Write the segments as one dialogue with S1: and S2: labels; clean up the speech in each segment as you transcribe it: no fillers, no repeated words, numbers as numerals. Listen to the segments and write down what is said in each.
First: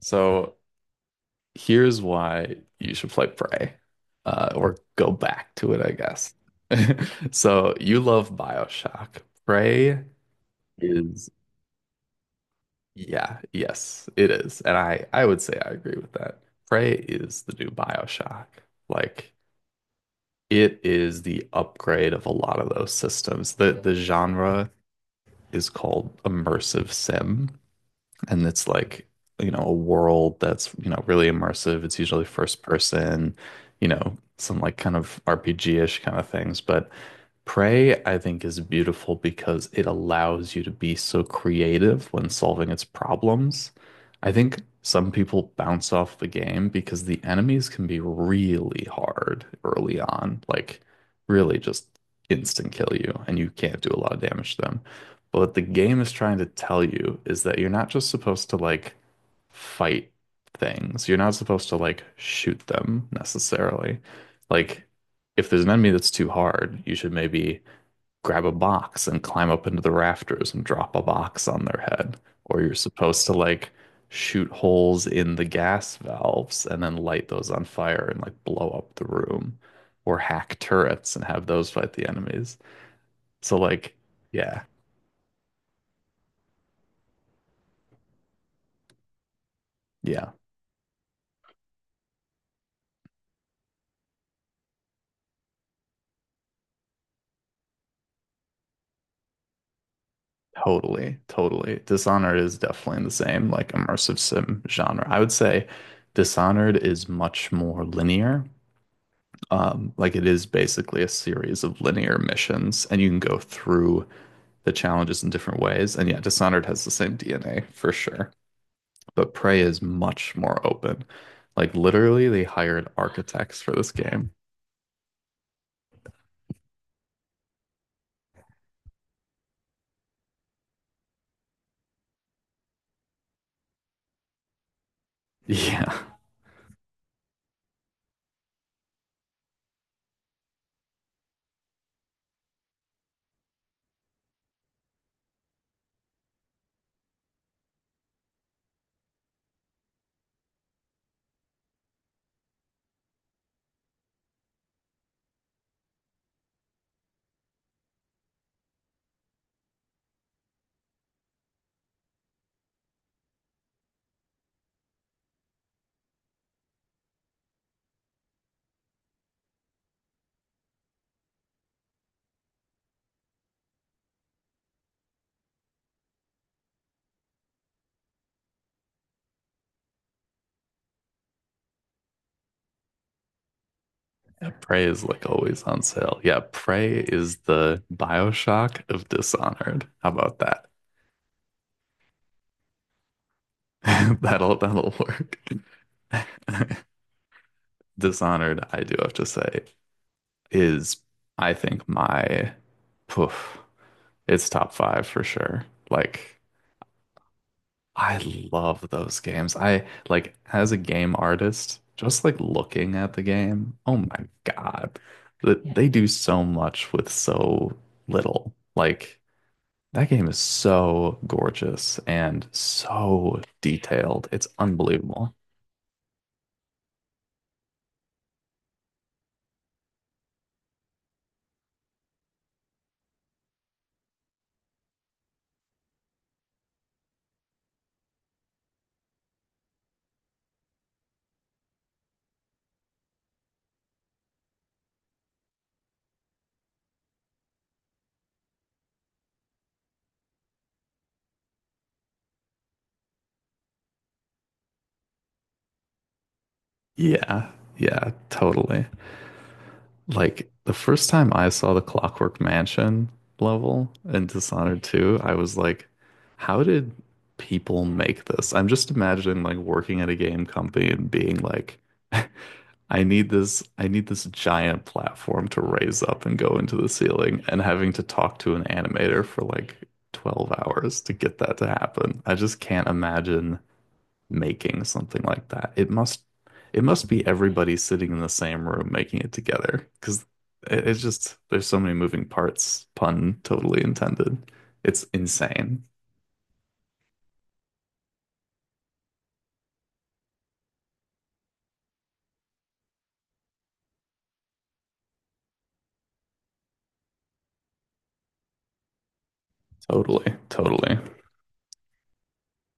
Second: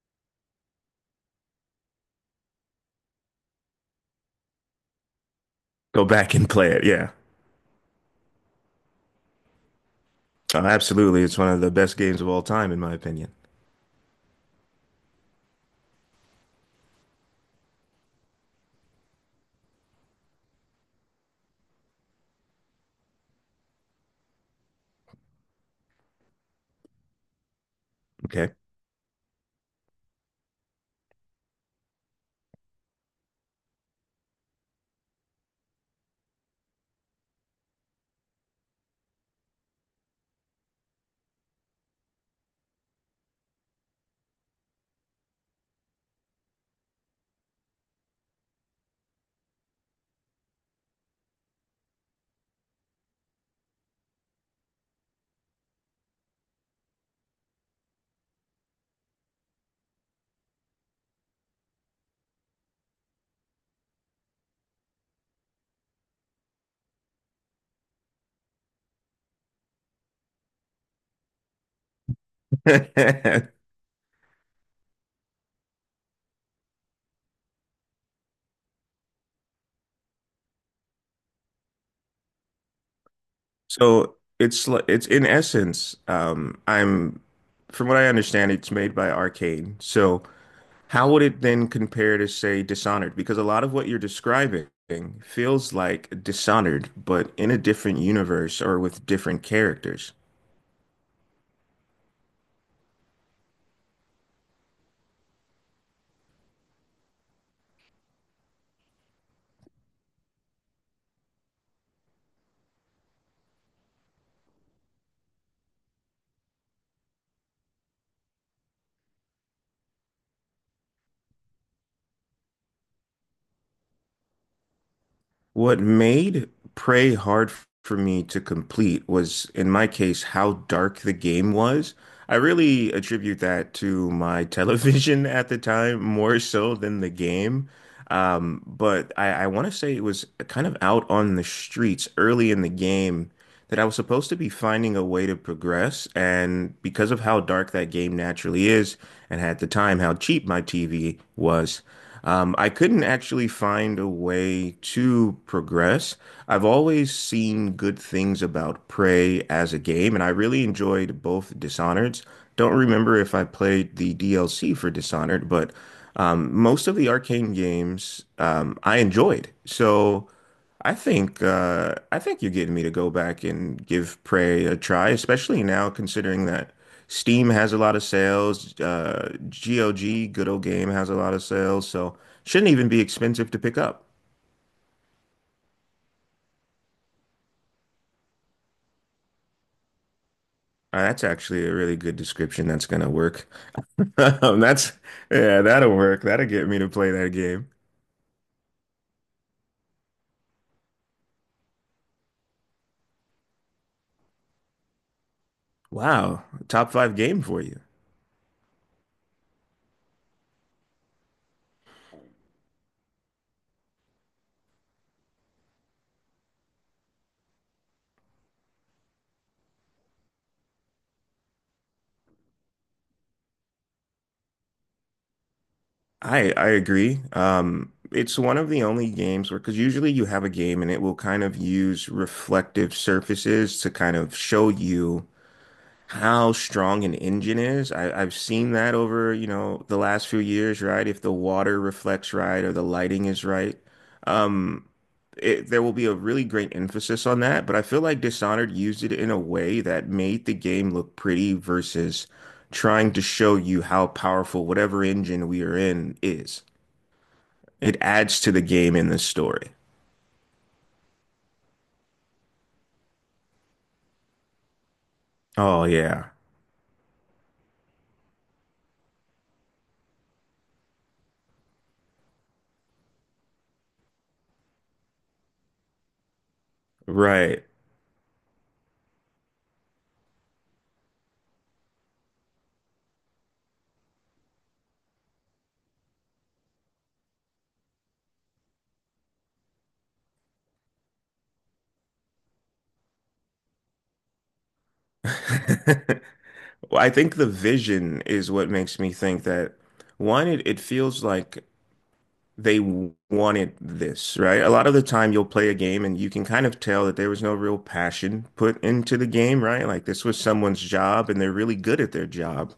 S1: So here's why you should play Prey, or go back to it, I
S2: Go
S1: guess.
S2: back and play it. Yeah.
S1: So you love BioShock. Prey
S2: Absolutely.
S1: is,
S2: It's one of the best games of all time, in my opinion.
S1: yeah, yes, it is. And I would say I agree with that. Prey is the new BioShock. Like it is the upgrade of a lot of those systems. The genre is called immersive sim. And
S2: Okay.
S1: it's like a world that's really immersive. It's usually first person, some like kind of RPG-ish kind of things. But Prey, I think, is beautiful because it allows you to be so creative when solving its problems. I think some people bounce off the game because the enemies can be really hard early on, like really just instant kill you, and you can't do a lot of damage to them. But what the game is trying to tell you is that you're not just supposed to like fight things. You're not supposed to like shoot them necessarily. Like, if there's an enemy that's too hard, you should maybe grab a box and climb up into the rafters and drop a box on their head. Or you're supposed to like shoot holes in the gas valves and then light those on fire and like blow up the room. Or hack turrets and have those fight the enemies. So, like,
S2: So
S1: yeah.
S2: it's in essence, I'm from what I understand, it's made by Arcane. So
S1: Yeah.
S2: how would it then compare to, say, Dishonored? Because a lot of what you're describing feels like Dishonored, but in a different universe or with different characters.
S1: Totally, totally. Dishonored is definitely in the same like immersive sim genre. I would say Dishonored is much more linear. Like it is basically a series of linear missions, and you can go through the challenges in different ways. And yeah, Dishonored has the same DNA for sure. But Prey is much more open. Like literally, they hired architects for this game.
S2: What made Prey for me to complete was, in my case, how dark the game was. I really attribute that to my television at the
S1: Yeah.
S2: time more so than the game. But I want to say it was kind of out on the streets early in the game that I was supposed to be finding a way to progress. And because of how dark that game naturally is, and at the time how cheap my TV was, I couldn't actually find a way to progress. I've always seen good things about Prey as a game, and I really enjoyed both Dishonored's. Don't remember if I played the DLC for Dishonored, but. Most of the arcane games I enjoyed. So I think you're getting me to go back and give Prey a try, especially now considering that Steam has a lot of sales. GOG, Good Old Game, has a lot of sales, so shouldn't even be expensive to pick up.
S1: Prey is like always on sale. Yeah, Prey is the BioShock of Dishonored. How about that?
S2: That's actually a really good description. That's gonna work.
S1: That'll
S2: That's
S1: that'll work.
S2: Yeah, that'll work. That'll get me to play that game.
S1: Dishonored, I do have to say, is I think my poof, it's top five for sure. Like
S2: Wow, top five game for you.
S1: I love those games. I like as a game artist, just like looking at the game, oh my God. Yeah. That Yeah, they do so much with so little. Like that game is so gorgeous and so detailed. It's unbelievable.
S2: I agree. It's one of the only games where, because usually you have a game and it will kind of use reflective surfaces to kind of show you how strong an engine is. I've seen that over, you know, the last few years, right? If the water reflects right or the lighting is right, um, it, there will be a really great emphasis on that. But I feel like Dishonored used it in a way that made the game look pretty versus trying to show you how powerful whatever engine we are in is.
S1: Yeah,
S2: It
S1: yeah,
S2: adds to the
S1: totally.
S2: game in this story.
S1: Like the first time I saw the Clockwork Mansion level in Dishonored 2, I was
S2: Oh
S1: like,
S2: yeah,
S1: how did people make this? I'm just imagining like working at a game company and being like, I need this giant platform to raise up and go into the ceiling, and
S2: right.
S1: having to talk to an animator for like 12 hours to get that to happen. I just can't imagine making something like that. It must be everybody sitting in the same room making it together, because it's just there's so many moving parts, pun totally intended. It's insane.
S2: Well, I think the vision is what makes me think that one, it feels like they wanted this, right? A lot of the time you'll play a game and you can kind of tell that there was no real passion put into the game, right? Like this
S1: Totally,
S2: was someone's
S1: totally.
S2: job and they're really good at their job.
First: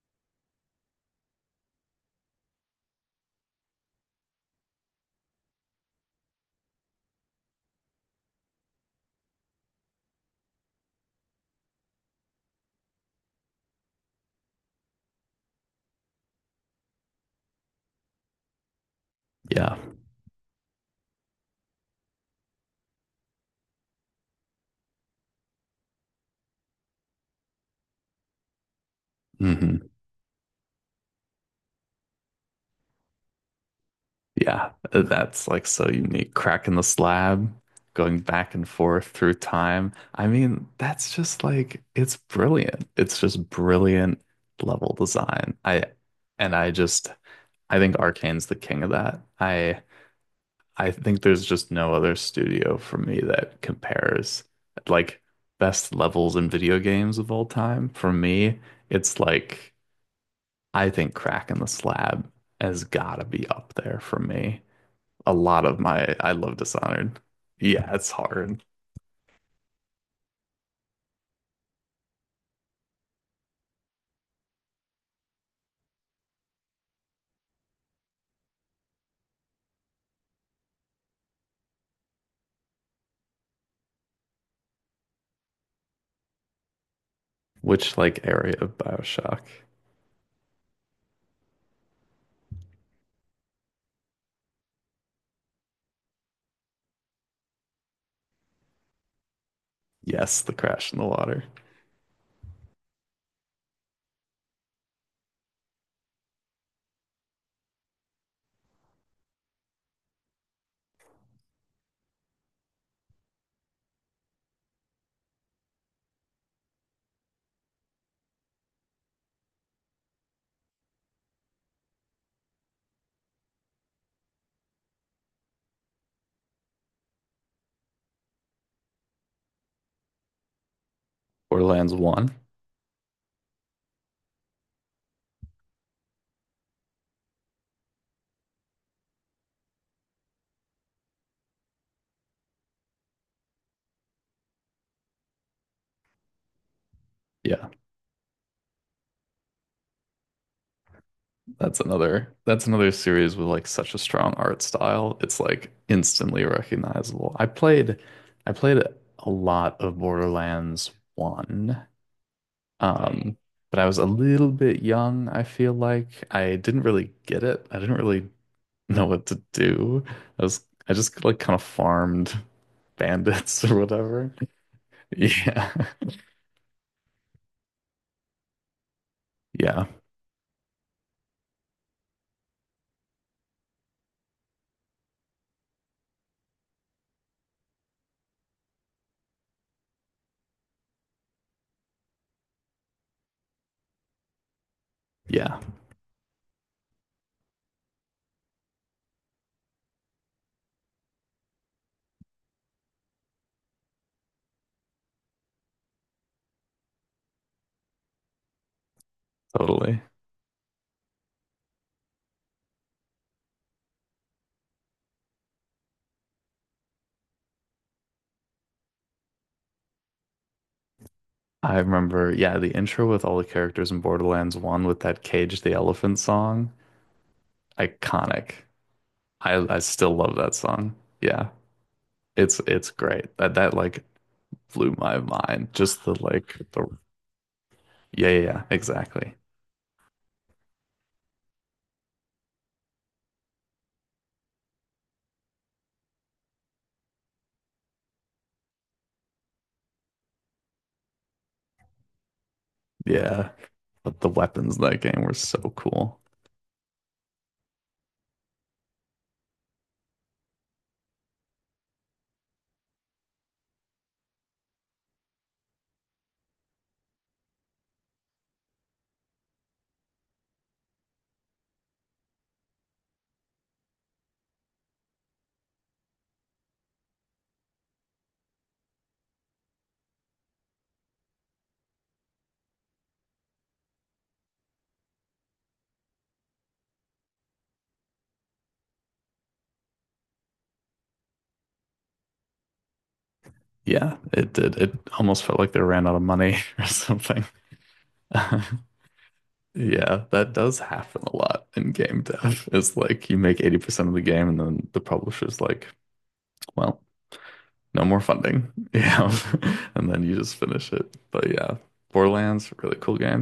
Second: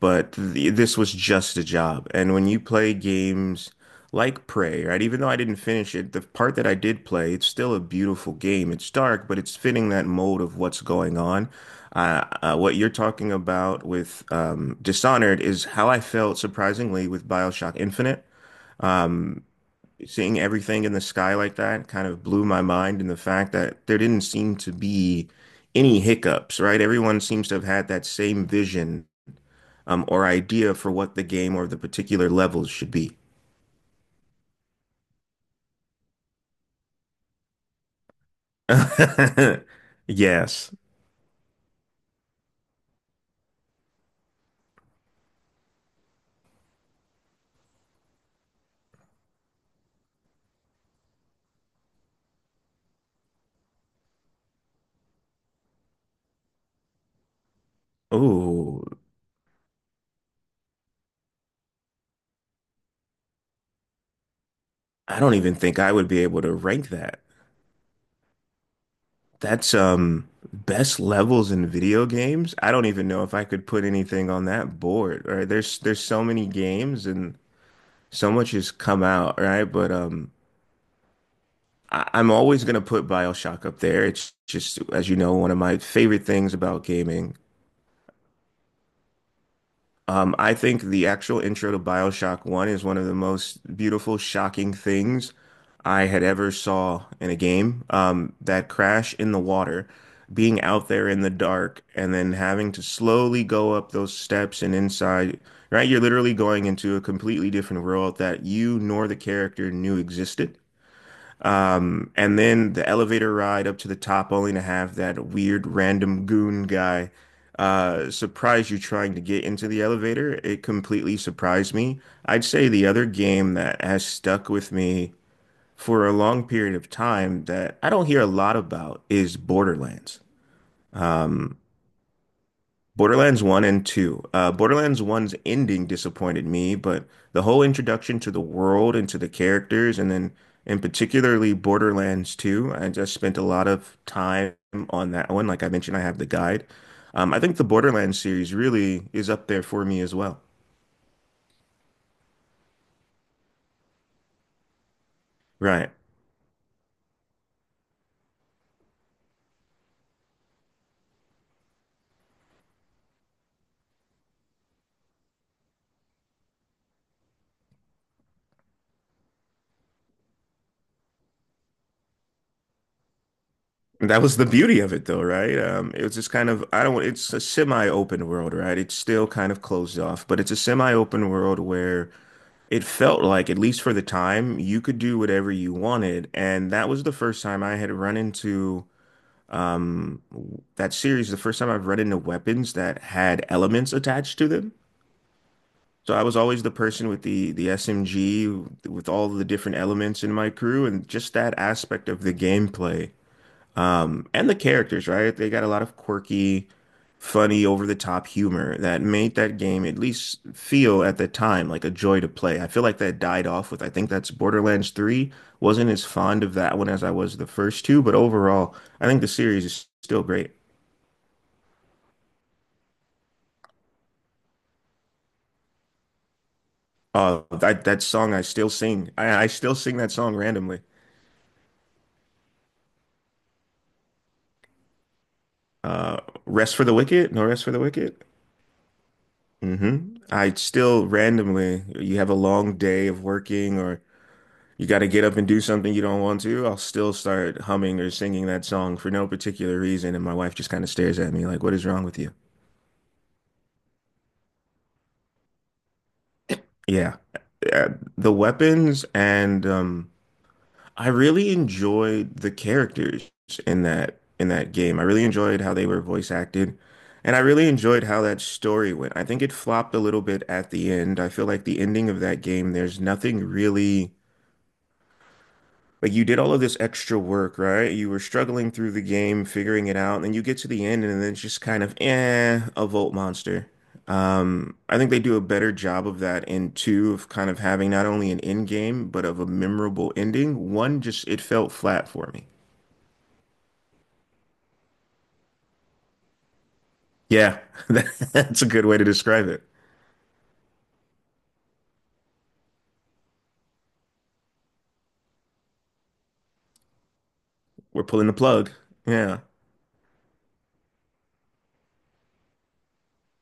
S2: But th this was just a job. And when you play games like Prey, right? Even though I didn't finish it, the part that I did play, it's still a beautiful game. It's dark, but it's fitting that mold of what's going on. What you're talking about with Dishonored is how I felt surprisingly with BioShock Infinite. Um,
S1: Yeah.
S2: Seeing everything in the sky like that kind of blew my mind, and the fact that there didn't seem to be any hiccups, right? Everyone seems to have had that same vision
S1: Hmm.
S2: or idea for what the game or the particular levels should be.
S1: Yeah. That's like so unique. Cracking the slab, going back and forth through time. I mean,
S2: Yes.
S1: that's just like it's brilliant. It's just brilliant level design. I and I just I think Arcane's the king of that. I think there's just no other studio for me that compares, like best levels in video games of all time. For me,
S2: Oh,
S1: it's like I think Crack in the Slab has gotta be up there for me.
S2: I
S1: A
S2: don't even
S1: lot
S2: think
S1: of
S2: I would
S1: my
S2: be
S1: I
S2: able to
S1: love
S2: rank that.
S1: Dishonored. Yeah, it's hard.
S2: That's Best levels in video games. I don't even know if I could put anything on that board. Right? There's so many games and so much has come out, right? But I, I'm always gonna put BioShock up there. It's just, as you know, one of my favorite things about gaming.
S1: Which like area of BioShock?
S2: I think the actual intro to BioShock 1 is one of the most beautiful, shocking things I had ever saw in a game. That crash in the water,
S1: Yes, the
S2: being out
S1: crash in the
S2: there in the
S1: water.
S2: dark, and then having to slowly go up those steps and inside, right? You're literally going into a completely different world that you nor the character knew existed. And then the elevator ride up to the top, only to have that weird random goon guy surprise you trying to get into the elevator. It completely surprised me. I'd say the other game that has stuck with me for a long period of time that I don't hear a lot about is Borderlands. Um,
S1: Borderlands 1.
S2: Borderlands 1 and 2. Borderlands 1's ending disappointed me, but the whole introduction to the world and to the characters, and then in particularly Borderlands 2, I just spent a lot of time on that one. Like I mentioned, I have the guide. I think the
S1: Yeah.
S2: Borderlands series really is up there for me as well.
S1: That's another series with like such a strong art style. It's like
S2: Right.
S1: instantly recognizable. I played a lot of Borderlands 1. Mm. But I was a little bit young, I feel like. I didn't really get it. I didn't really know what to do. I just like kind of farmed bandits or
S2: And that
S1: whatever.
S2: was the beauty of it though, right?
S1: Yeah.
S2: It was just kind of, I don't, it's a semi-open world, right? It's still kind of
S1: Yeah.
S2: closed off, but it's a semi-open world where it felt like, at least for the time, you could do whatever you wanted. And that was the first time I had run into that series, the first time I've run into weapons that had elements attached to them.
S1: Yeah.
S2: So I was always the person with the SMG with all the different elements in my crew, and just that aspect of the gameplay and the characters, right? They got a lot of quirky, funny, over-the-top humor that made that game at
S1: Totally.
S2: least feel at the time like a joy to play. I feel like that died off with, I think that's Borderlands 3. Wasn't as fond of that one as I was the first two, but overall, I think the series is still great.
S1: I remember, yeah, the intro with all the characters in Borderlands 1 with that Cage the Elephant song.
S2: That that song I
S1: Iconic.
S2: still sing. I
S1: I
S2: still
S1: I
S2: sing that
S1: still
S2: song
S1: love that
S2: randomly.
S1: song. Yeah. It's great. That like blew my mind. Just
S2: Uh,
S1: the like
S2: Rest for
S1: the
S2: the Wicked, no rest for the wicked.
S1: yeah, yeah, yeah, exactly.
S2: Hmm. I still randomly, you have a long day of working or you got to get up and do something you don't want to, I'll still start humming or singing that song for no particular reason. And my wife just kind of stares at me like, what is wrong with you?
S1: Yeah. But the weapons in that game were so cool.
S2: Yeah. Uh, The weapons and I really enjoyed the characters in that game. I really enjoyed how they were voice acted. And I really enjoyed how that story went. I think it flopped a little bit at the end. I feel like the ending of that game, there's nothing really like you did all of this extra work, right? You were struggling through the game, figuring it out, and then you get to the end, and then it's just kind of eh, a Volt monster. I think they do a better job of that in two of kind of having not only an end game, but of a memorable ending. One just it felt flat for me.
S1: Yeah, it did. It almost felt like they ran out of money or something.
S2: Yeah, that's a good way to describe it.
S1: Yeah, that does happen a lot in game dev. It's like you make 80% of the game and then the publisher's like, well, no
S2: We're
S1: more
S2: pulling the
S1: funding.
S2: plug.
S1: Yeah.
S2: Yeah.
S1: And then you just finish it. But yeah, Borderlands, really cool game.